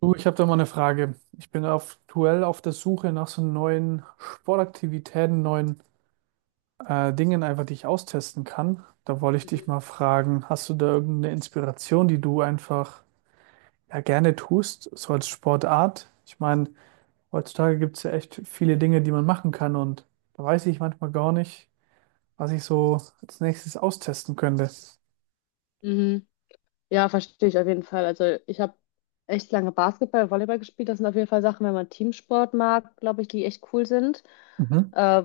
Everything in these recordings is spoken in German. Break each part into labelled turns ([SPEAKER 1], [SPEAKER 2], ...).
[SPEAKER 1] Du, ich habe da mal eine Frage. Ich bin aktuell auf der Suche nach so neuen Sportaktivitäten, neuen Dingen einfach, die ich austesten kann. Da wollte ich dich
[SPEAKER 2] Mhm.
[SPEAKER 1] mal fragen, hast du da irgendeine Inspiration, die du einfach ja, gerne tust, so als Sportart? Ich meine, heutzutage gibt es ja echt viele Dinge, die man machen kann, und da weiß ich manchmal gar nicht, was ich so als nächstes austesten könnte.
[SPEAKER 2] Mhm. Ja, verstehe ich auf jeden Fall. Also ich habe echt lange Basketball, Volleyball gespielt. Das sind auf jeden Fall Sachen, wenn man Teamsport mag, glaube ich, die echt cool sind.
[SPEAKER 1] Mhm.
[SPEAKER 2] Äh,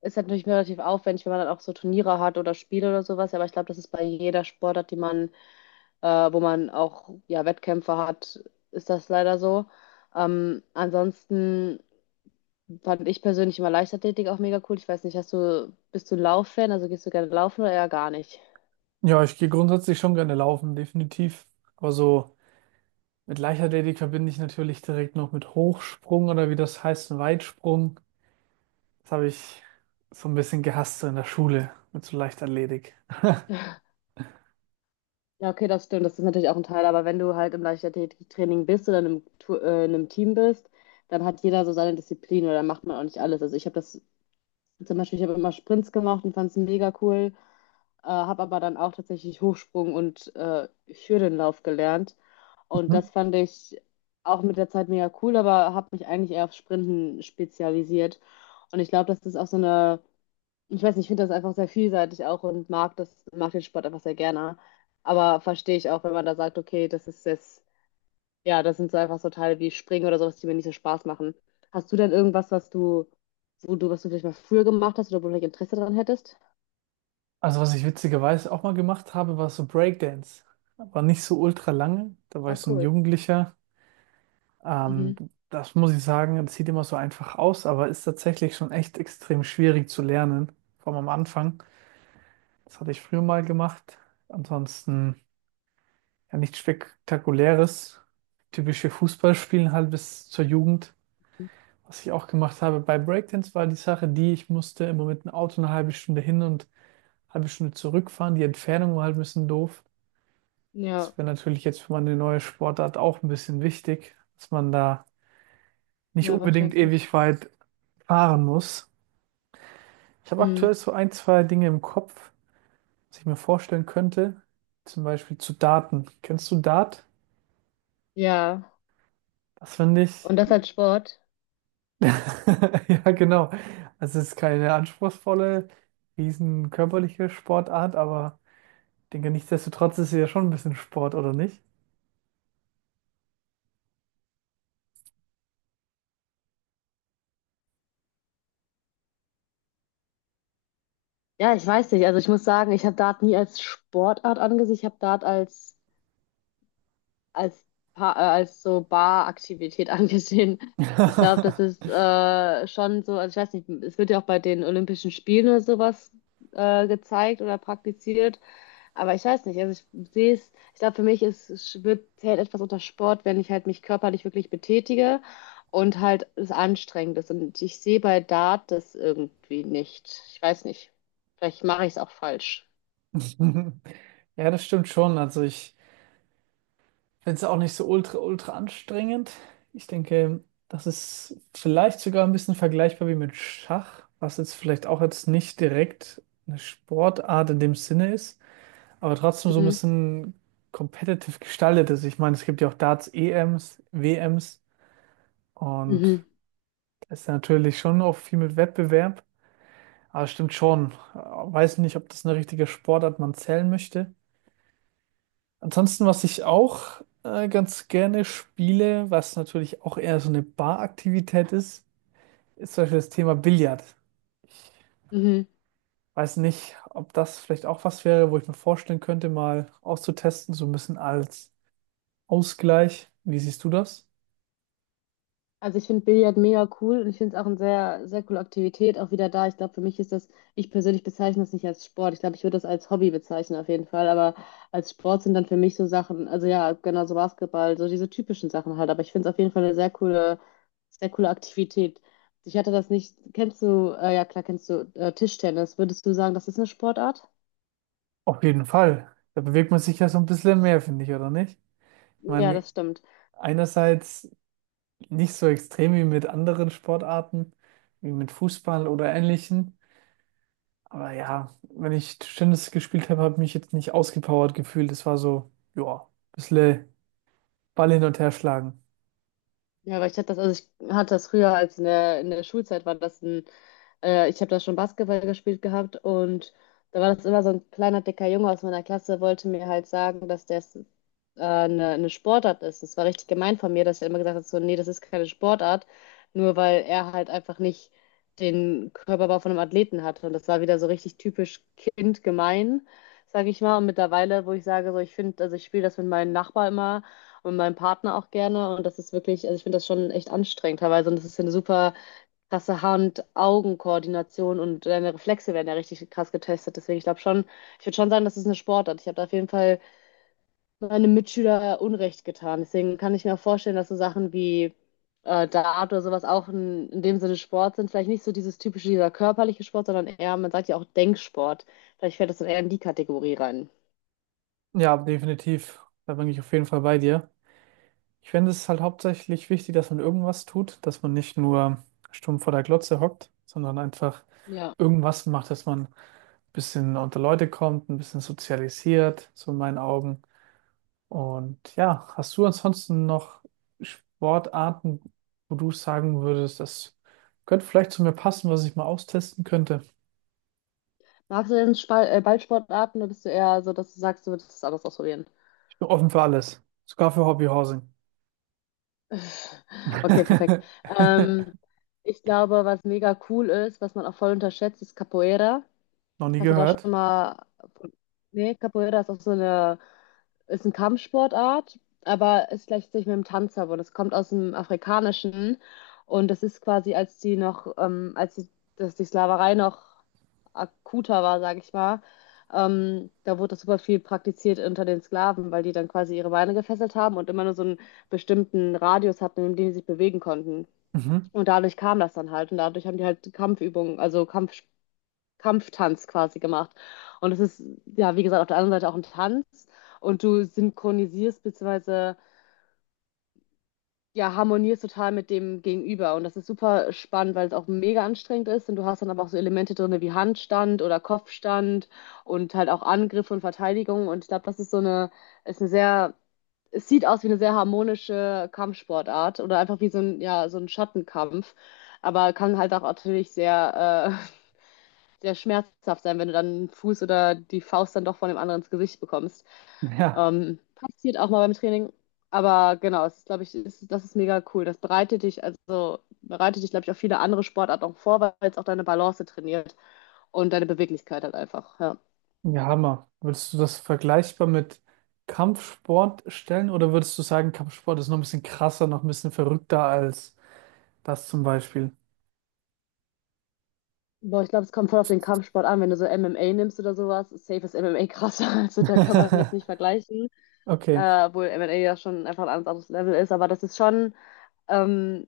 [SPEAKER 2] Ist halt natürlich relativ aufwendig, wenn man dann auch so Turniere hat oder Spiele oder sowas. Aber ich glaube, das ist bei jeder Sportart, die man, äh, wo man auch ja Wettkämpfe hat, ist das leider so. Ansonsten fand ich persönlich immer Leichtathletik auch mega cool. Ich weiß nicht, hast du, bist du Lauffan? Also gehst du gerne laufen oder eher gar nicht?
[SPEAKER 1] Ja, ich gehe grundsätzlich schon gerne laufen, definitiv. Aber so: mit Leichtathletik verbinde ich natürlich direkt noch mit Hochsprung oder wie das heißt, Weitsprung. Das habe ich so ein bisschen gehasst so in der Schule mit so Leichtathletik.
[SPEAKER 2] Ja, okay, das stimmt. Das ist natürlich auch ein Teil. Aber wenn du halt im Leichtathletiktraining bist oder in einem, in einem Team bist, dann hat jeder so seine Disziplin oder dann macht man auch nicht alles. Also ich habe das zum Beispiel, ich habe immer Sprints gemacht und fand es mega cool, habe aber dann auch tatsächlich Hochsprung und Hürdenlauf gelernt. Und
[SPEAKER 1] Mhm.
[SPEAKER 2] das fand ich auch mit der Zeit mega cool, aber habe mich eigentlich eher auf Sprinten spezialisiert. Und ich glaube, das ist auch so eine, ich weiß nicht, ich finde das einfach sehr vielseitig auch und mag das, mag den Sport einfach sehr gerne. Aber verstehe ich auch, wenn man da sagt, okay, das ist jetzt, ja, das sind so einfach so Teile wie Springen oder sowas, die mir nicht so Spaß machen. Hast du denn irgendwas, was du, wo du, was du vielleicht mal früher gemacht hast oder wo du vielleicht Interesse daran hättest?
[SPEAKER 1] Also was ich witzigerweise auch mal gemacht habe, war so Breakdance. Aber nicht so ultra lange. Da war
[SPEAKER 2] Ah,
[SPEAKER 1] ich so ein
[SPEAKER 2] cool.
[SPEAKER 1] Jugendlicher. Ähm,
[SPEAKER 2] Mhm.
[SPEAKER 1] das muss ich sagen, das sieht immer so einfach aus, aber ist tatsächlich schon echt extrem schwierig zu lernen. Vor allem am Anfang. Das hatte ich früher mal gemacht. Ansonsten, ja, nichts Spektakuläres. Typische Fußballspielen halt bis zur Jugend. Was ich auch gemacht habe bei Breakdance, war die Sache, die ich musste immer mit dem Auto eine halbe Stunde hin und eine halbe Stunde zurückfahren. Die Entfernung war halt ein bisschen doof. Das
[SPEAKER 2] Ja,
[SPEAKER 1] wäre natürlich jetzt für meine neue Sportart auch ein bisschen wichtig, dass man da nicht
[SPEAKER 2] ja,
[SPEAKER 1] unbedingt
[SPEAKER 2] verständlich.
[SPEAKER 1] ewig weit fahren muss. Ich habe
[SPEAKER 2] Mhm.
[SPEAKER 1] aktuell so ein, zwei Dinge im Kopf, was ich mir vorstellen könnte. Zum Beispiel zu Darten. Kennst du Dart?
[SPEAKER 2] Ja.
[SPEAKER 1] Das finde ich.
[SPEAKER 2] Und das als Sport?
[SPEAKER 1] Ja, genau. Also es ist keine anspruchsvolle, riesen körperliche Sportart, aber ich denke, nichtsdestotrotz ist sie ja schon ein bisschen Sport, oder nicht?
[SPEAKER 2] Ja, ich weiß nicht. Also ich muss sagen, ich habe Dart nie als Sportart angesehen. Ich habe Dart als als, als so Baraktivität angesehen. Ich glaube, das ist schon so, also ich weiß nicht, es wird ja auch bei den Olympischen Spielen oder sowas gezeigt oder praktiziert, aber ich weiß nicht, also ich sehe es, ich glaube, für mich ist, es wird, zählt etwas unter Sport, wenn ich halt mich körperlich wirklich betätige und halt es anstrengend ist. Und ich sehe bei Dart das irgendwie nicht. Ich weiß nicht, vielleicht mache ich es auch falsch.
[SPEAKER 1] Ja, das stimmt schon. Also ich finde es auch nicht so ultra, ultra anstrengend. Ich denke, das ist vielleicht sogar ein bisschen vergleichbar wie mit Schach, was jetzt vielleicht auch jetzt nicht direkt eine Sportart in dem Sinne ist, aber trotzdem so ein
[SPEAKER 2] Mhm.
[SPEAKER 1] bisschen competitive gestaltet ist. Ich meine, es gibt ja auch Darts-EMs, WMs. Und
[SPEAKER 2] Mhm.
[SPEAKER 1] da ist ja natürlich schon auch viel mit Wettbewerb. Aber stimmt schon. Weiß nicht, ob das eine richtige Sportart man zählen möchte. Ansonsten, was ich auch ganz gerne spiele, was natürlich auch eher so eine Baraktivität ist, ist zum Beispiel das Thema Billard.
[SPEAKER 2] Mhm.
[SPEAKER 1] Ich weiß nicht, ob das vielleicht auch was wäre, wo ich mir vorstellen könnte, mal auszutesten, so ein bisschen als Ausgleich. Wie siehst du das?
[SPEAKER 2] Also ich finde Billard mega cool und ich finde es auch eine sehr, sehr coole Aktivität, auch wieder da. Ich glaube, für mich ist das, ich persönlich bezeichne das nicht als Sport. Ich glaube, ich würde das als Hobby bezeichnen auf jeden Fall, aber als Sport sind dann für mich so Sachen, also ja, genau so Basketball, so diese typischen Sachen halt. Aber ich finde es auf jeden Fall eine sehr coole Aktivität. Ich hatte das nicht, kennst du, ja klar, kennst du Tischtennis. Würdest du sagen, das ist eine Sportart?
[SPEAKER 1] Auf jeden Fall. Da bewegt man sich ja so ein bisschen mehr, finde ich, oder nicht? Ich
[SPEAKER 2] Ja,
[SPEAKER 1] meine,
[SPEAKER 2] das stimmt.
[SPEAKER 1] einerseits nicht so extrem wie mit anderen Sportarten, wie mit Fußball oder ähnlichen. Aber ja, wenn ich Tischtennis gespielt habe, habe ich mich jetzt nicht ausgepowert gefühlt. Es war so, ja, ein bisschen Ball hin und her schlagen.
[SPEAKER 2] Ja, aber ich hatte das, also ich hatte das früher als in der Schulzeit war das ein, ich habe da schon Basketball gespielt gehabt und da war das immer so ein kleiner, dicker Junge aus meiner Klasse, wollte mir halt sagen, dass das eine Sportart ist. Das war richtig gemein von mir, dass er immer gesagt hat, so, nee, das ist keine Sportart, nur weil er halt einfach nicht den Körperbau von einem Athleten hatte. Und das war wieder so richtig typisch kindgemein, sage ich mal. Und mittlerweile, wo ich sage, so, ich finde, also ich spiele das mit meinen Nachbarn immer und meinem Partner auch gerne. Und das ist wirklich, also ich finde das schon echt anstrengend teilweise. Und das ist ja eine super krasse Hand-Augen-Koordination und deine Reflexe werden ja richtig krass getestet. Deswegen, ich glaube schon, ich würde schon sagen, das ist eine Sportart. Ich habe da auf jeden Fall meinem Mitschüler Unrecht getan. Deswegen kann ich mir auch vorstellen, dass so Sachen wie Dart oder sowas auch in dem Sinne Sport sind. Vielleicht nicht so dieses typische, dieser körperliche Sport, sondern eher, man sagt ja auch Denksport. Vielleicht fällt das dann eher in die Kategorie rein.
[SPEAKER 1] Ja, definitiv. Da bin ich auf jeden Fall bei dir. Ich finde es halt hauptsächlich wichtig, dass man irgendwas tut, dass man nicht nur stumm vor der Glotze hockt, sondern einfach
[SPEAKER 2] Ja,
[SPEAKER 1] irgendwas macht, dass man ein bisschen unter Leute kommt, ein bisschen sozialisiert, so in meinen Augen. Und ja, hast du ansonsten noch Sportarten, wo du sagen würdest, das könnte vielleicht zu mir passen, was ich mal austesten könnte?
[SPEAKER 2] magst du denn Spal Ballsportarten oder bist du eher so, dass du sagst, du würdest das alles ausprobieren?
[SPEAKER 1] Ich bin offen für alles, sogar für Hobbyhousing.
[SPEAKER 2] Okay, perfekt. Ähm, Ich glaube, was mega cool ist, was man auch voll unterschätzt, ist Capoeira.
[SPEAKER 1] Noch nie
[SPEAKER 2] Hast du da schon
[SPEAKER 1] gehört.
[SPEAKER 2] mal. Nee, Capoeira ist auch so eine. Ist eine Kampfsportart, aber es gleicht sich mit dem Tanz ab und es kommt aus dem Afrikanischen. Und das ist quasi, als die noch. Als die, dass die Sklaverei noch akuter war, sage ich mal. Da wurde das super viel praktiziert unter den Sklaven, weil die dann quasi ihre Beine gefesselt haben und immer nur so einen bestimmten Radius hatten, in dem die sich bewegen konnten.
[SPEAKER 1] Mhm.
[SPEAKER 2] Und dadurch kam das dann halt. Und dadurch haben die halt Kampfübungen, also Kampftanz quasi gemacht. Und es ist, ja, wie gesagt, auf der anderen Seite auch ein Tanz und du synchronisierst bzw. ja, harmonierst total mit dem Gegenüber. Und das ist super spannend, weil es auch mega anstrengend ist und du hast dann aber auch so Elemente drin wie Handstand oder Kopfstand und halt auch Angriff und Verteidigung. Und ich glaube, das ist so eine, ist eine sehr, es sieht aus wie eine sehr harmonische Kampfsportart oder einfach wie so ein, ja, so ein Schattenkampf. Aber kann halt auch natürlich sehr sehr schmerzhaft sein, wenn du dann einen Fuß oder die Faust dann doch von dem anderen ins Gesicht bekommst.
[SPEAKER 1] Ja,
[SPEAKER 2] Passiert auch mal beim Training. Aber genau, es ist, glaube ich, ist, das ist mega cool. Das bereitet dich, also bereitet dich, glaube ich, auf viele andere Sportarten auch vor, weil es auch deine Balance trainiert und deine Beweglichkeit halt einfach. Ja.
[SPEAKER 1] ja, Hammer. Würdest du das vergleichbar mit Kampfsport stellen oder würdest du sagen, Kampfsport ist noch ein bisschen krasser, noch ein bisschen verrückter als das zum Beispiel?
[SPEAKER 2] Boah, ich glaube, es kommt voll auf den Kampfsport an. Wenn du so MMA nimmst oder sowas, ist safe ist MMA krasser. Also da kann man das nicht vergleichen.
[SPEAKER 1] Okay.
[SPEAKER 2] Obwohl MMA ja schon einfach ein ganz anderes Level ist. Aber das ist schon, ähm,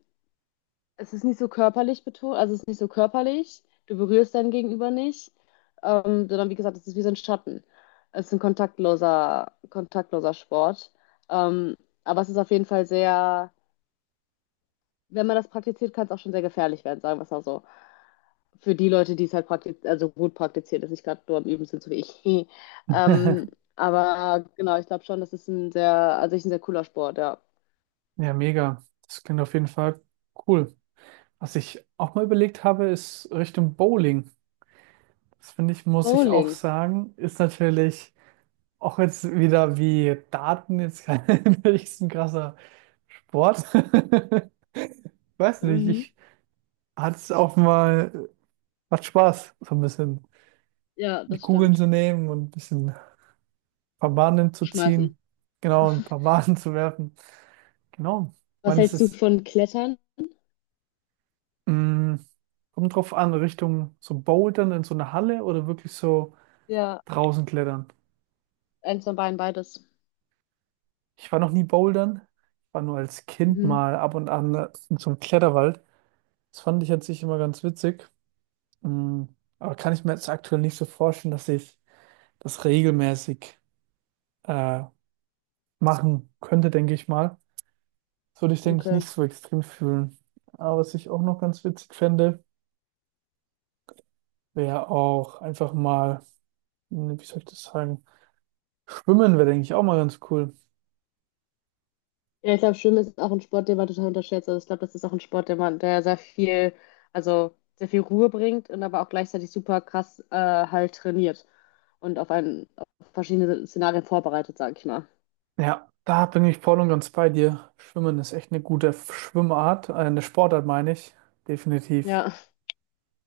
[SPEAKER 2] es ist nicht so körperlich betont, also es ist nicht so körperlich. Du berührst dein Gegenüber nicht, sondern wie gesagt, es ist wie so ein Schatten. Es ist ein kontaktloser, kontaktloser Sport. Ähm, aber es ist auf jeden Fall sehr, wenn man das praktiziert, kann es auch schon sehr gefährlich werden, sagen wir es mal so. Für die Leute, die es halt praktiz also gut praktizieren, dass ich gerade nur am Üben sind, so wie ich. Ähm, aber genau, ich glaube schon, das ist ein sehr, an sich ein sehr cooler Sport, ja.
[SPEAKER 1] Ja, mega. Das klingt auf jeden Fall cool. Was ich auch mal überlegt habe, ist Richtung Bowling. Das finde ich, muss ich auch
[SPEAKER 2] Bowling.
[SPEAKER 1] sagen, ist natürlich auch jetzt wieder wie Daten jetzt kein richtig krasser Sport. Ich weiß nicht,
[SPEAKER 2] Mhm.
[SPEAKER 1] ich hatte es auch mal, macht Spaß, so ein bisschen
[SPEAKER 2] Ja,
[SPEAKER 1] die
[SPEAKER 2] das
[SPEAKER 1] Kugeln zu
[SPEAKER 2] stimmt.
[SPEAKER 1] nehmen und ein bisschen ein paar Bahnen
[SPEAKER 2] Zu
[SPEAKER 1] zu
[SPEAKER 2] schmeißen.
[SPEAKER 1] ziehen. Genau, ein paar Bahnen zu werfen. Genau. Ich
[SPEAKER 2] Was
[SPEAKER 1] meine, es
[SPEAKER 2] hältst du
[SPEAKER 1] ist,
[SPEAKER 2] von Klettern?
[SPEAKER 1] mh, kommt drauf an, Richtung so Bouldern in so eine Halle oder wirklich so
[SPEAKER 2] Ja,
[SPEAKER 1] draußen klettern.
[SPEAKER 2] eins von beiden, beides.
[SPEAKER 1] Ich war noch nie bouldern. Ich war nur als Kind
[SPEAKER 2] Mhm.
[SPEAKER 1] mal ab und an in so einem Kletterwald. Das fand ich an sich immer ganz witzig. Mm, Aber kann ich mir jetzt aktuell nicht so vorstellen, dass ich das regelmäßig äh, machen könnte, denke ich mal. Das würde ich, denke ich,
[SPEAKER 2] Okay.
[SPEAKER 1] nicht so extrem fühlen. Aber was ich auch noch ganz witzig fände, wäre auch einfach mal, hm, wie soll ich das sagen, schwimmen wäre, denke ich, auch mal ganz cool.
[SPEAKER 2] Ja, ich glaube, Schwimmen ist auch ein Sport, den man total unterschätzt. Also ich glaube, das ist auch ein Sport, der man, der sehr viel, also sehr viel Ruhe bringt und aber auch gleichzeitig super krass halt trainiert und auf einen auf verschiedene Szenarien vorbereitet, sage ich mal.
[SPEAKER 1] Ja, da bin ich voll und ganz bei dir. Schwimmen ist echt eine gute Schwimmart, eine Sportart meine ich, definitiv.
[SPEAKER 2] Ja.